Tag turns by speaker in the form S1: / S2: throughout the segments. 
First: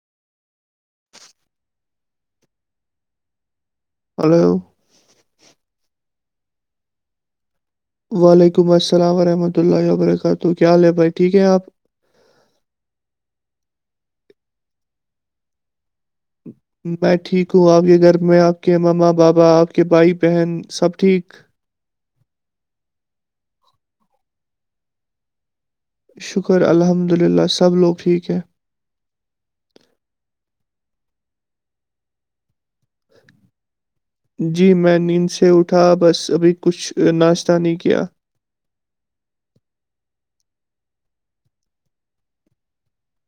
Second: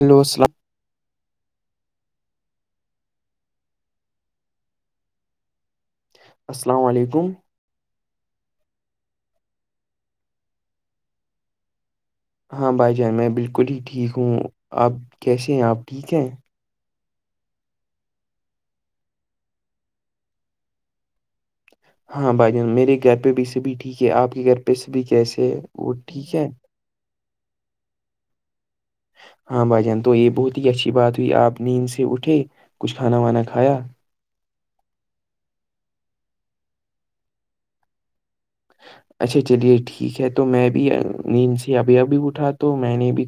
S1: Hello السلام
S2: hello
S1: السلام علیکم
S2: وعلیکم السلام ورحمۃ اللہ وبرکاتہ کیا حال ہے بھائی ٹھیک ہے آپ
S1: ہاں بھائی جان میں بالکل ہی ٹھیک ہوں آپ کیسے ہیں آپ ٹھیک ہیں
S2: میں ٹھیک ہوں آگ کے گھر میں آپ کے مما بابا آپ کے بھائی بہن سب ٹھیک
S1: ہاں بھائی جان میرے گھر پہ بھی سبھی ٹھیک ہے آپ کے گھر پہ سبھی کیسے ہے وہ ٹھیک ہے
S2: شکر الحمد للہ سب لوگ ٹھیک ہے
S1: ہاں بھائی جان تو یہ بہت ہی اچھی بات ہوئی آپ نیند سے اٹھے کچھ کھانا وانا کھایا
S2: جی میں نیند سے اٹھا بس ابھی کچھ ناشتہ نہیں کیا
S1: [inaudible] اچھا چلیے ٹھیک ہے تو میں بھی نیند سے ابھی ابھی اٹھا تو میں نے بھی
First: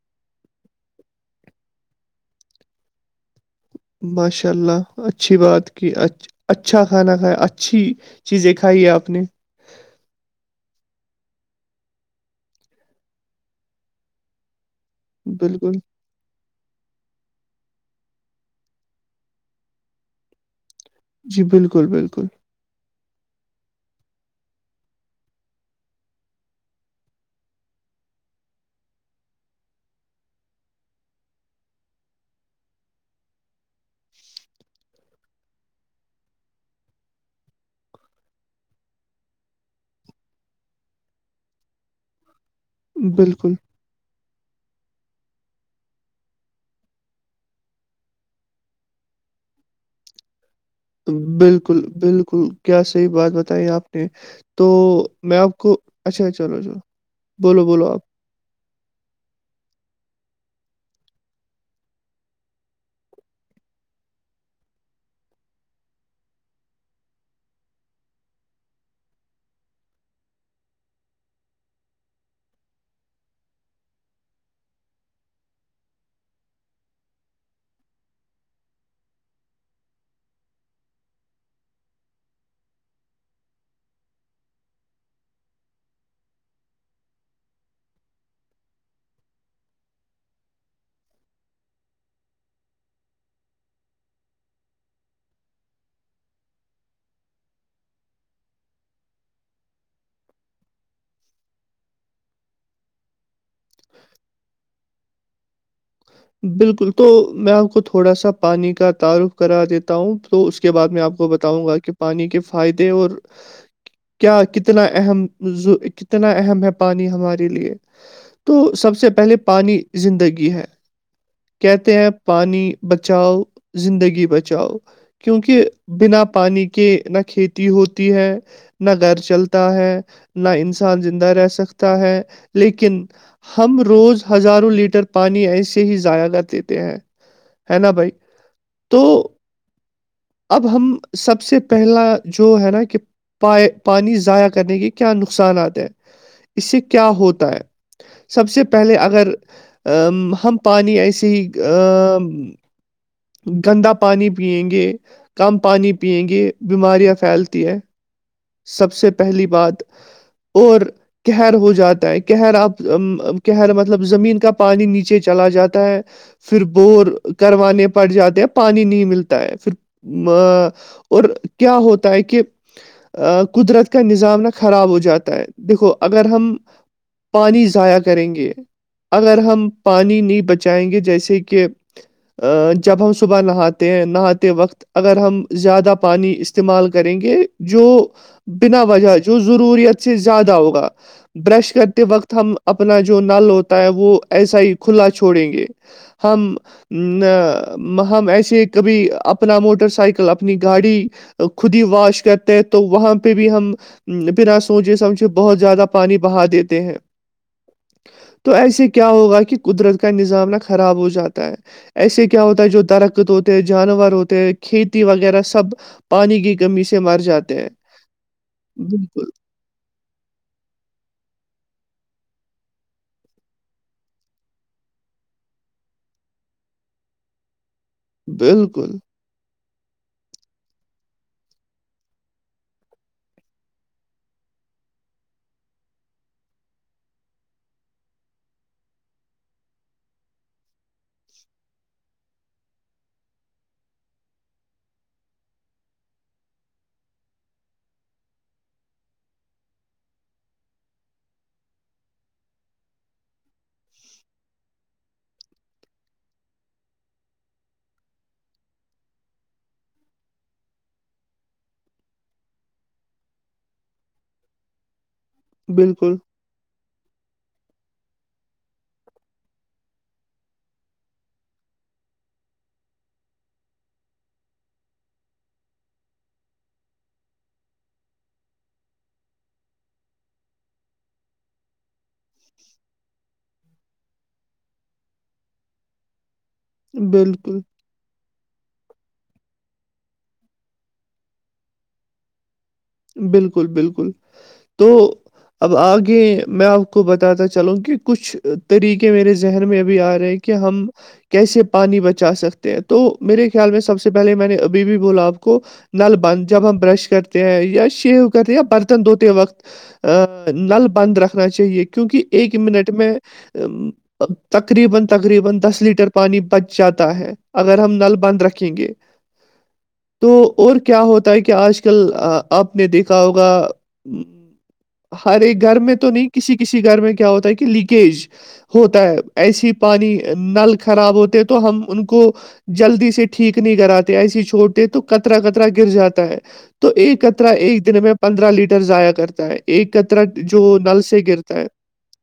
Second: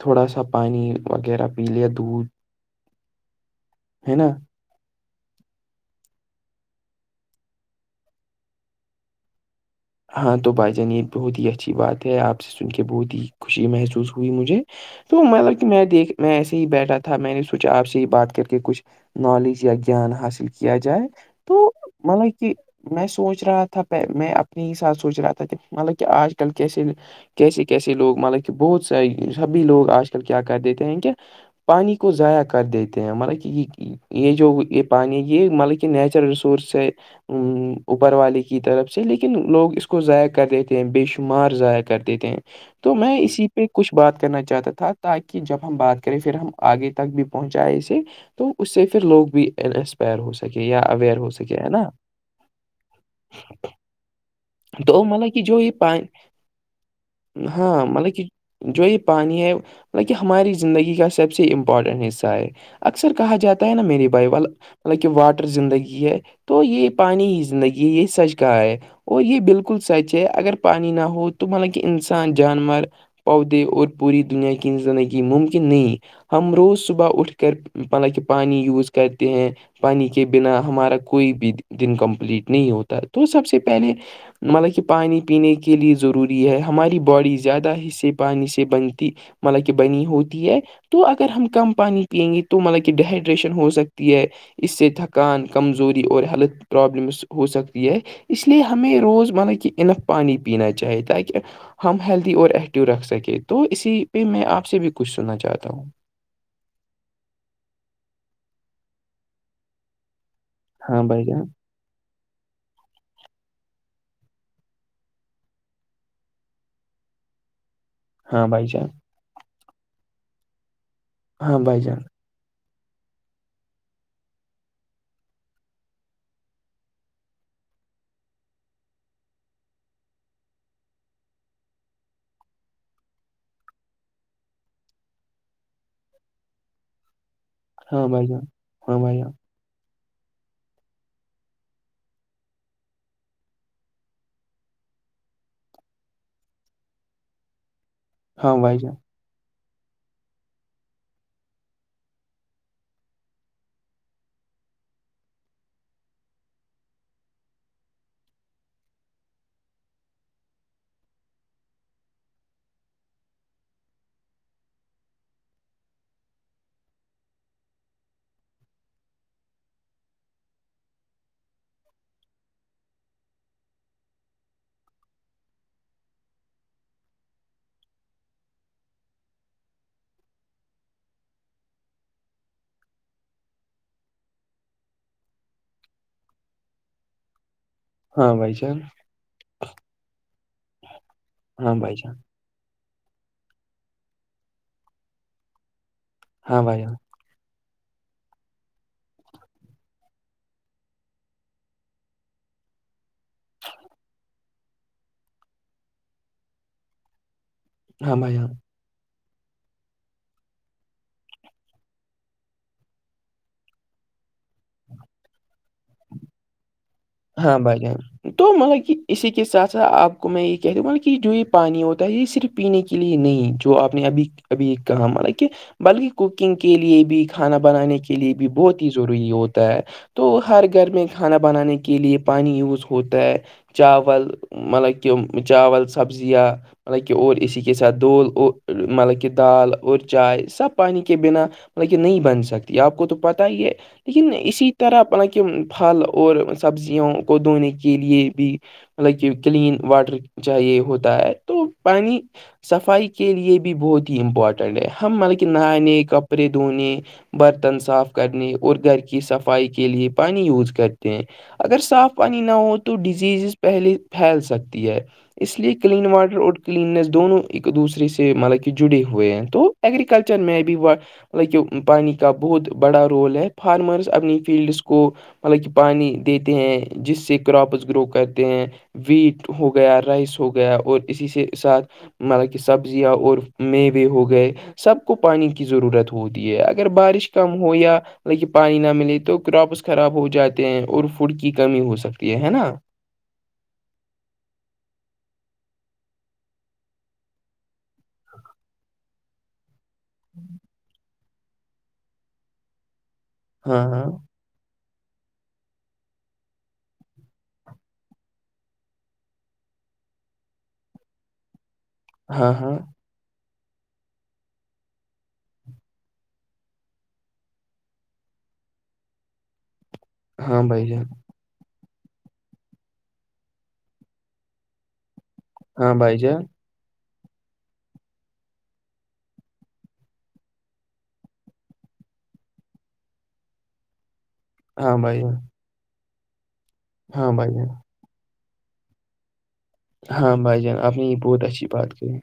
S1: تھوڑا سا پانی وغیرہ پی لیا دودھ ہے نا
S2: باشاء اللہ اچھی بات کہ اچ اچھا کھانا کھایا اچھی چیزیں کھائی ہے آپ نے
S1: ہاں تو بھائی جان یہ بہت ہی اچھی بات ہے آپ سے سن کے بہت ہی خوشی محسوس ہوئی مجھے تو مطلب کہ
S2: بالکل
S1: میں دیکھ میں ایسے ہی بیٹھا تھا میں نے سوچا آپ سے ہی بات کر کے کچھ نالج یا گیان حاصل کیا جائے
S2: جی
S1: تو
S2: بالکل بالکل
S1: مطلب کہ میں سوچ رہا تھا میں اپنے ہی ساتھ سوچ رہا تھا مطلب کہ آج کل کیسے کیسے کیسے لوگ مطلب کہ بہت س سبھی لوگ آج کل کیا کر دیتے ہیں کہ پانی کو ضائع کر دیتے ہیں مطلب کہ یہ یہ جو یہ پانی یہ مطلب کہ نیچرل ریسورس ہے ا اوپر والے کی طرف سے لیکن لوگ اس کو ضائع کر دیتے ہیں بے شمار ضائع کر دیتے ہیں تو میں
S2: بالکل
S1: اسی پہ کچھ بات کرنا چاہتا تھا تاکہ جب ہم بات کریں پھر ہم آگے تک بھی پہنچائیں اسے تو اس سے پھر لوگ بھی انسپائر ہو سکتے سک یہب
S2: بالکل بالکل کیا صحیح بات بتائی آپ نے تو
S1: مطلب
S2: میں
S1: کہ
S2: آپ
S1: جو یہ
S2: کو
S1: پانی
S2: اچھا چلو چلو بولو
S1: ہاں
S2: بولو آپ
S1: مطلب کہ جو یہ پانی ہے بطلب کہ ہماری زندگی کا سب سے امپورٹنٹ حصہ ہے اکثر کہا جاتا ہے نا میری بائیول مطلب کہ واٹر زندگی ہے تو یہ پانی ہی زندگی ہے یہ سج کا ہے اور یہ بالکل سچ ہے اگر پانی نہ ہو تو مطلب کہ انسان جانور پودے اور پوری دنیا کی زندگی ممکن نہیں ہم روز صبح اٹھ کر مطلب کہ پانی یوز کرتے ہیں پانی کے بنا ہمارا کوئی بھی دن کمپلیٹ نہیں ہوتا تو سب سے پہلے مطلب کہ پانی پینے کے لیے ضروری ہے ہماری باڈی زیادہ حصے پانی سے بنتی مطلب کہ بنی ہوتی ہے تو اگر ہم کم پانی پییں گے تو مطلب کہ ڈیہائیڈریشن ہو سکتی ہے اس سے تھکان کمزوری اور ہیلتھ پرابلمس ہو سکتی ہے اس لیے ہمیں روز مطب کہ انف پانی پینا چاہیے تاکہ ہم ہیلدی اور ایکٹیو رکھ سکیں تو اسی پہ میں آپ سے بھی کچھ سننا چاہتا ہوں
S2: بالکل تو میں آپ کو تھوڑا سا پانی کا تعارف کرا دیتا ہوں تو اس کے بعد
S1: ہاں
S2: میں آپ
S1: بھائی
S2: کو
S1: جان
S2: بتاؤں گا کہ پانی کے فائدے اور کیا کتنا اہم کتنا اہم ہے پانی ہمارے لیے
S1: ہاں
S2: تو
S1: بھائی جان
S2: سب سے پہلے پانی زندگی ہے
S1: ہاں بھائی
S2: کہتے
S1: جان
S2: ہیں پانی بچاؤ زندگی بچاؤ کیونکہ بنا پانی کے نہ کھیتی ہوتی ہے نہ گھر چلتا ہے نہ انسان زندہ رہ سکتا ہے لیکن ہم روز ہزاروں لیٹر پانی ایسے ہی ضائع کر دیتے ہیں ہے نا
S1: ہاں
S2: بھائی
S1: جان ہاں
S2: تو
S1: بھائی جان
S2: اب ہم سب سے پہلا جو ہے نا کہ پائے پانی ضائع کرنے کے کیا نقصاناتات ہیں اس سے کیا ہوتا ہے سب
S1: ہاں
S2: سے
S1: بھائی جان
S2: پہلے اگر ہم پانی ایسے ہی ا گندا پانی پیئیں گے کم پانی پئیں گے بیماریاں پھیلتی ہے سب سے پہلی بات اور قہر ہو جاتا ہے قہر آپ قر مطلب زمین کا پانی نیچے چلا جاتا ہے پھر بورور کروانے پڑ جاتے ہیں پانی نہیں ملتا ہے پھر ا اور کیا ہوتا ہے کہ قدرت کا نظام نہ خراب ہو جاتا ہے دیکھو اگر ہم پانی ضائع کریں گے اگر ہم پانی نہیں بچائیں گے جیسے کہ جب ہم صبح نہاتے ہیں نہاتے وقت اگر ہم زیادہ پانی استعمال کریں گے جو
S1: ہاں بھائی جان
S2: بنا وجہ جو ضروریت سے زیادہ ہوگا برش
S1: ہاں بھائی
S2: کرتے
S1: جان
S2: وقت ہم اپنا جو نل ہوتا ہے وہ ایسا ہی کھلا چھوڑیں گے ہم
S1: ہاں بھائی جان
S2: ہم ایسے کبھی اپنا موٹر سائیکل اپنی گاڑی خود ہی واش کرتے ہیں تو وہاں پہ بھی ہم بنا سوچے سمجھے بہت زیادہ پانی بہا دیتے ہیں
S1: ہاں بھائی جان
S2: تو ایسے کیا ہوگا کہ قدرت کا نظام نہ خراب ہو جاتا ہے ایسے کیا ہوتا ہے جو درقت ہوتے جانور ہوتے کھیتی وغیرہ سب پانی کی کمی سے مرض
S1: ہاں بھائی جان تو مطلب کہ اسی کے ساتھ ساتھ آپ آپ کو میں یہ کہہ دوں مطلب کہ جو یہ پانی ہوتا ہے یہ صرف پینے کے لیے نہیں جو آپ نے ابھی ابھی کہا مطب کہ بلکہ کوکنگ کے لئے بھی کھانا بنانے کی لیے بھی بہت ہی
S2: بالکل
S1: ضروری ہوتا ہے تو ہر گھر میں کھانا بنانے کی کے لیے پانی یوز ہوتا ہے چاول مطلب کہ چاول سبزیاں مطلب کہ اور اسی کے ساتھ دول مطلب کہ دال اور چائے سب پانی کے بنا مطل کہ نہیں بن سکتی آپ کو تو پت ہی ہے لیکن اسی طرح مل کہ پھل اور سبزیوں کو دھونے کے لیے بھی مطلب کہ کلین واٹر چاہے ہوتا ہے تو پانی صفائی کے لیے بھی بہت ہی امپورٹنٹ ہے ہم مطلب کہ نہانے کپڑے دھونے برتن صاف کرنے اور گھر کی صفائی کے لیے پانی یوز کرتے ہیں اگر صاف پانی نہ ہو تو ڈیزیزز پہلے پھیل سکتی ہے اس لیے کلین
S2: بالکل
S1: واٹر کلیننس دونوں ایک دوسرے سے مطلب کہ جڑے ہوئے ہیں تو ایگریکلچر میں بھی مطلب کہ پانی کا بہت بڑا رول ہے فارمرس اپنی فیلڈس کو مطلب کہ پانی دیتے ہیں جس سے کراپس گرو کرتے ہیں ویٹ ہو گیا رائس ہو گیا اور اسی سے ساتھ مطلب کہ سبزیاں اور میوے ہو گئے سب کو پانی کی ضرورت ہوتی ہے اگر بارش کم
S2: بالکل
S1: ہو یا پانی نہ ملے تو کراپس خراب ہو جاتے ہیں اور فوڈ کی کمی ہو سکتی ہے ہے نا
S2: بالکل بالکل تو اب آگے میں آپ کو بتاتا چلوں کہ کچھ طریقے میرے ذہن میں ابھی آ رہے ہیں کہ ہم کیسے پانی بچا سکتے تو میرے خیال میں
S1: ہاں
S2: سب سے
S1: ہاں
S2: پہلے میں نے بھی بولا آپ کو نل بند جب ہم برش کرتے ہیں یہ یا شیو کرتے یا برتن دھتے وقت نل بند رکھنا چاہیے کہ کیونکہ
S1: ہاں
S2: ایک
S1: ہاں
S2: منٹ میں تقریبا تقریبا دس لیٹر پانی بچ جاتا ہے اگر ہم نل بند رکھیں گے
S1: [inaudible]
S2: تو
S1: ہاں
S2: اور
S1: بھائی
S2: کیا
S1: جان
S2: ہوتا ہے کہ آج کل آپ نے دیکھا ہوگا ہر ایک گھر
S1: ہاں
S2: میں تو
S1: بھائی
S2: نہیں
S1: جان
S2: کسی کسی گھر میں کیا ہوتا ہے کہ لییکیج ہوتا ہے ایسی پانی نل خراب ہوتے ہیں تو ہم ان کو جلدی سے ٹھیک نہیں کراتے ایسے چھوٹتے
S1: ہاں
S2: تو
S1: بھائی جان
S2: کطرا کطرا گر جاتا ہے تو ایکر
S1: ہاں بھائی جان
S2: میں پندرہ لیٹر ضائع کرتا ہے ایک کترا
S1: ہاں بھائی جان
S2: جو
S1: آپ
S2: نل
S1: نے یہ
S2: سے
S1: بہت
S2: گرتا ہے
S1: اچھی بات کہی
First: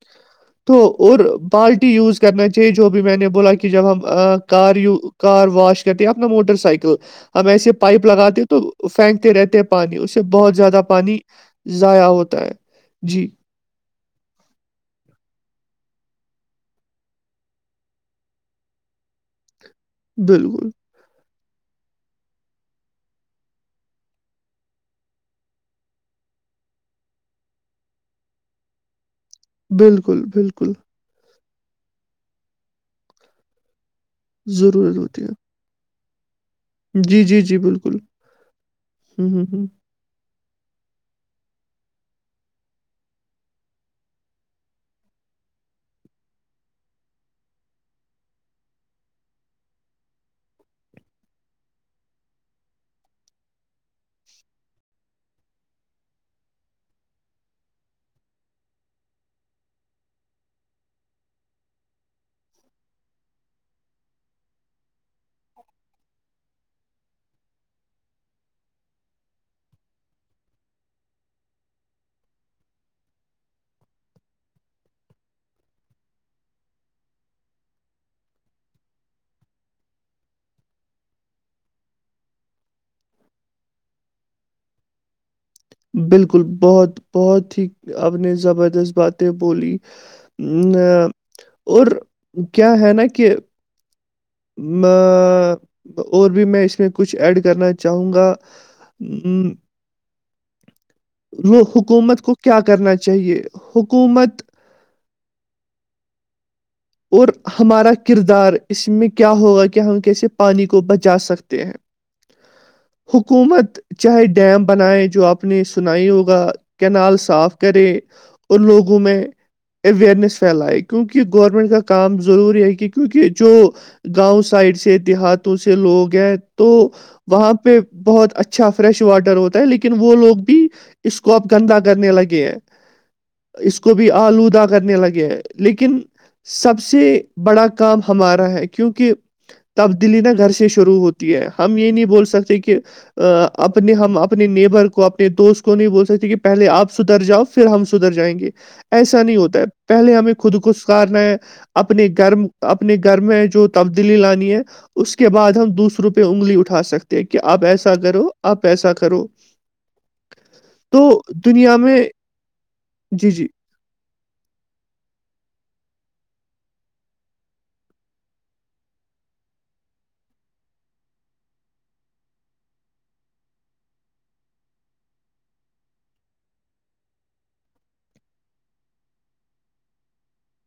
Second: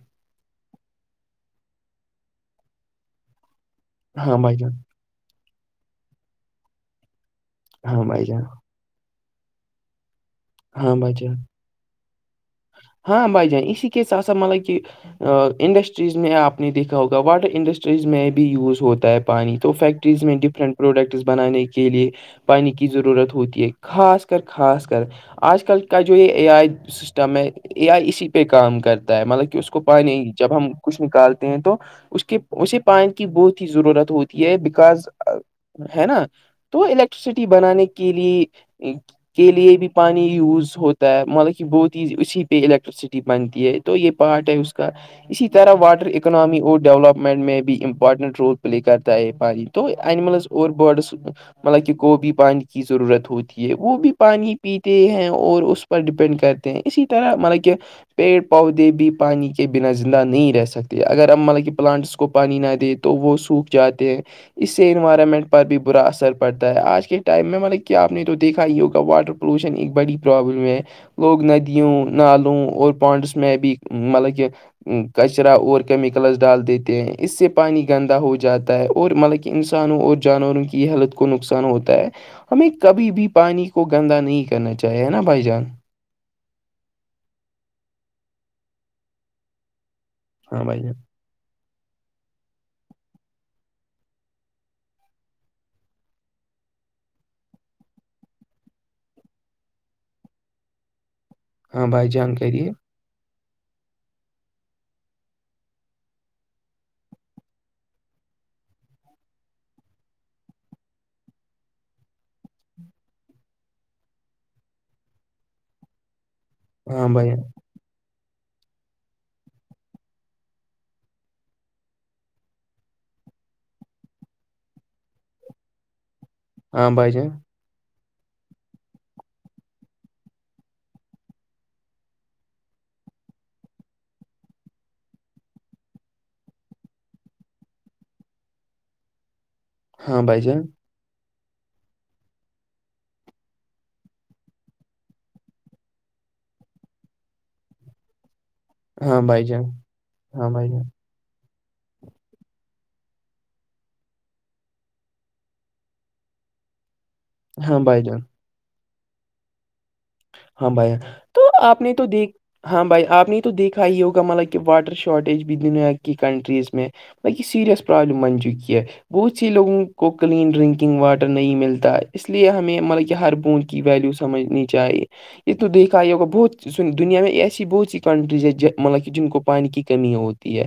S2: تو اور بالٹی یوز کرنا چاہیے جو بھی میں نے بولا کہ جب ہم
S1: ہاں بھائی جان
S2: کار کار واش کرتے ہیں اپنا موٹر سائیکل ہم ایسے
S1: ہاں
S2: پائپ
S1: بھائی جان،
S2: لگاتے تو پھینکتے رہتے ہیں پانی اس کہ بہت زیادہ
S1: ہاں بھائی
S2: پانی
S1: جان،
S2: ضائع ہوتا ہے جی
S1: ہاں بھائی جان اسی کی سے ساتھ مطلب کہ انڈسٹریز میں آپ نے دیکھا ہوگا واٹر انڈسٹریز میں بھی یوز ہوتا ہے پانی تو فیکٹ یز میں
S2: بالکل،
S1: ڈفرنٹ پروڈکٹس بنانک کے لیے پانی کی ضرورت ہوتی ہے خاص کر خاص کر آج کل کا جو یہ اے آئی سسٹم ہے اے آئی اسی پہ کام کرتا ہے مطلب اس کو پان
S2: بالکل،
S1: نہیں جب
S2: بالکل،
S1: ہم کچھ نکالتے ہیں تو اس کے اسے پانی کی بہت ہی ضرورت ہوتی ہے
S2: ضرورت
S1: بکاز
S2: ہوتی ہے۔
S1: ہے نا تو
S2: جی، جی،
S1: الیکٹرسٹی
S2: جی،
S1: بنانے
S2: بالکل،
S1: کے لیے
S2: ہوں، ہوں،
S1: کے
S2: ہوں،
S1: لیے بھی پانی یوز ہوتا ہے مطلب کہ بہت اسی پہ الیکٹرسٹی بنتی ہے تو یہ پارٹ ہے اس کا اسی طرح واٹر اکنامی اور ڈیولپمنٹ میں بھی امپورٹنٹ رول پلے کرتا ہے یہ پانی تو انینملز اور بڈس مطلب کہ گوبھی پانی کی ضرورت ہوتی ہے وہ بھی پانی پیتے ہیں اور اس پر ڈیپینڈ کرتے ہیں اسی طرح مطلب کہ پیڑ پودے بھی پانی کے بنا زندہ نہیں رہ سکتے اگر اب ملب کہ پلانٹس کو پانی نہ دے تو وہ سوکھ جاتے ہیں اس سے انوائرمنٹ پر بھی برا اثر پڑتا ہے آج کے ٹائم میں مطلب کہ آپ نے تو دیکھا ہی ہوگا واٹر پولوشن ایک بڑی پرابلم ہے لوگ ندیوں نالوں اور پانڈس میں بھی مطلب کہ کچرا اور کیمیکلس ڈال دیتے ہیں اس سے پانی گندا ہو جاتا ہے اور مطلب انسانوں اور جانوروں کی حلت کو نقصان ہوتا ہے ہمیں کبھی بھی پانی کو گندا نہیں کرنا چاہیے نا بھائی جان
S2: بالکل بہت بہت ہی اب نے زبردست باتیں بولی
S1: ہاں بھائی جان
S2: اور کیا ہے نا کہ میں اور بھی میں اس میں کچھ ایڈ کرنا چاہوں گا ہوں
S1: ہاں بھائی
S2: حکومت کو
S1: جان
S2: کیا
S1: کریے
S2: کرنا چاہیے حکومت اور ہمارا کردار اس میں کیا ہوگا کہ ہم کیسے پانی کو بچا سکتے ہیں حکومت چاہے ڈیم بنائے جو آپ نے سنائی ہوگا
S1: ہاں
S2: کینال
S1: بھائی جان،
S2: صاف کرے اور لوگوں میں اوئرنیس پھیلائے کیونک گور ٹ کا کام ضروری ہے کہ کیونکہ جو گاؤں سائڈ سے دیہاتوں سے لوگ ہیں تو
S1: ہاں بھائی جان
S2: وہاں پہ بہت اچھا فریش واٹر ہوتا ہے لیکن وہ لوگ بھی اس کو اپ گندا کرنے لگے ہیں اس کو بھی آلودہ کرنے لگے ہیں لیکن سب سے بڑا کام ہمارا ہے کیونکہ تبدیلی
S1: ہاں
S2: نہ
S1: بھائی
S2: گھر
S1: جان
S2: سے شروع ہوتی ہم یہ نہیں بول سکتے کہ اپنے ہم اپنے نیبر کو اپنے دوست کو نہیں بول سکتے کہ پہلے آپ ستھر جاؤ پھر ہم سدھر جائیں گے
S1: ہاں
S2: ایسا نہیں
S1: بھائی
S2: ہوتا
S1: جان
S2: ہے پہلے ہمیں
S1: ہاں
S2: خود
S1: بھائی جان
S2: کوسکارنا ہے اپنے گھرم اپنے گھر میں جو تبدیلی لانی ہے اس کے بد ہم دوسروں پہ انگلی اٹا سکتے د کہ آپ
S1: ہاں
S2: ایسا
S1: بھائی جان
S2: کرو آپ ایسا کرو
S1: ہاں بھائی تو
S2: دنیا
S1: آپ نے
S2: میں
S1: تو دیکھ ہاں بھائی آپ
S2: جی
S1: نے
S2: جی
S1: تو دیکھ ہ یہ ہوگا مطلب کہ واٹر شاٹیج بھی دنیا کی کنٹریز میں ب یہ سریس پرابلم من جو کیہ [inaudible] بہت سی لوگوں کو کلین ڈرنکنگ واٹر نہیں ملتا اس لیے ہمیں مطلب کہ ہر بوج کی ویلو سمجھنی چاہیے یہ تو دیکھا یہ ہوگا بہت س دنیا میں ایسی بہت سی کنٹریز ہے مطلب کہ جن کو پانی کی کمی ہوتی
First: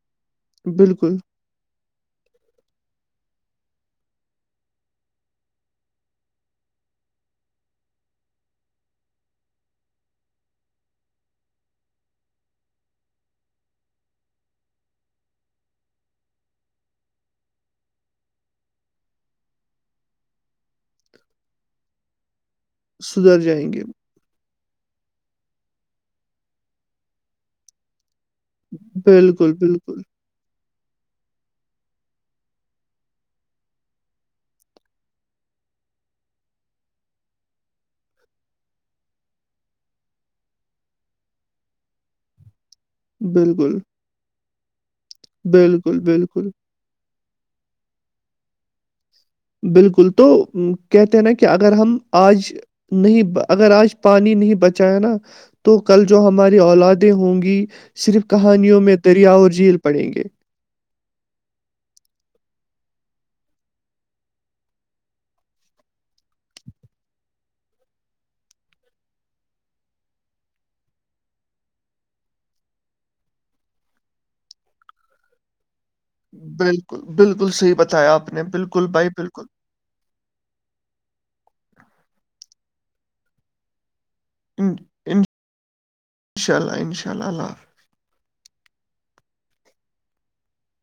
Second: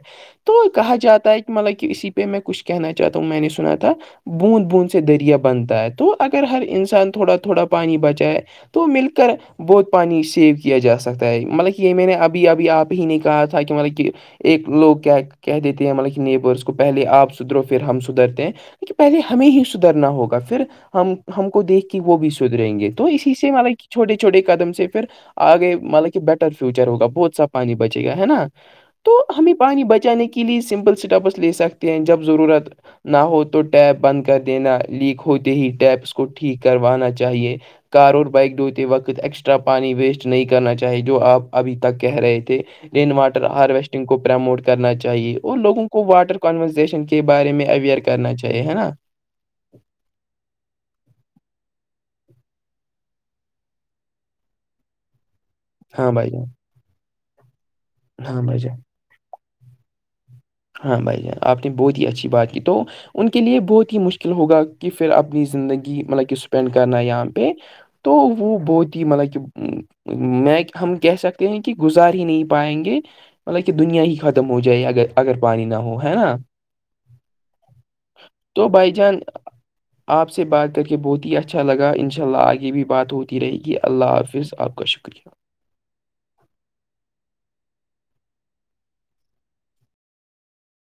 S1: تو کہا
S2: بالکل
S1: جاتا ہے کہ مطلب کہ اسی پہ میں کچھ کہنا چاہتا ہوں میں نے سنا تھا بوند بوند سے دریا بنتا ہے تو اگر ہر انسان تھوڑا تھوڑا پانی بچائے تو مل کر ب بہت پانی سیو کیا جا سکتا ہے مطلب کہ یہ میں نے ابھی ابھی آپ ہی نہیں کہا تھا کہ مطلب کہ ایک لوگ کیا کہ دیتے ہیں مطلب کہ نیبرس کو پہلے آپ سدھرو پھر ہم سدھرتے ہیں ہ پہلے ہمیں ہی سدھرنا ہوگا پھر ہم ہم کو دیکھ کے وہ بھی س رہیں گے تو اسی
S2: سدھر
S1: سے
S2: جائیں گے
S1: مطلب چھوٹے چھوٹے قدم سے پھر آگے مطلب کہ بیٹر فیوچر ہوگا بہت سا پانی بچے گا نا تو ہمیں
S2: بالکل
S1: پانی
S2: بالکل
S1: بچانے کے لیے سمپل اسٹیپس لے سکتے ہیں جب ضرورت نہ ہو تو ٹیپ بند کر دینا لیک ہوتے ہی ٹیپ اس کو ٹھیک کروانا چاہیے کار اور بائک وقت ایکسٹرا پانی ویسٹ نہیں کرنا چاہیے جو آپ ابھی تک کہہ رہے تھے رین واٹر
S2: بالکل
S1: ہارویسٹنگ کو پرموٹ کرنا چاہیے اور لوگوں
S2: بالکل
S1: کو واٹر
S2: بالکل
S1: کنورزیشن کے بارے میں اویئر کرنا چاہیے ہے نا
S2: بالکل تو کہتے ہیں نا کہ اگر ہم آج نہیں اگر آج پانی نہیں بچیا نا تو کل
S1: ہاں
S2: جو
S1: بھائی جان
S2: ہماری اولادیں ہوں گی صرف
S1: ہاں بھائی جان
S2: کہانیوں میں دریا اور جھیل پڑھیں گے
S1: ہاں بھائی جان آپ نے بہت ہی اچھی بات کی تو ان کے لیے بہت ہی مشکل ہوگا کہ پھر اپنی زندگی مطلب کہ اسپینڈ کرنا یہاں پہ تو وہ بہت ہی مطلب کہ میں ہم کہہ سکتے ہیں کہ گزار ہی نہیں پائیں گے مطلبہ دنیا ہی ختم ہو جائے اگر اگر پانی نہ ہو ہے نا
S2: بالکل بالکل صحیح بتایا آپ نے
S1: تو
S2: بالکل
S1: بائی
S2: بھائی
S1: چان
S2: بالکل
S1: آپ سے بات کر کے بہت ہی اچھا لگا ان شاء اللہ آگے بھی بات ہوتی رہے گی اللہ حافظ پیس آپ کا شکریہ
S2: ان شاء اللہ ان شاء اللہ حاف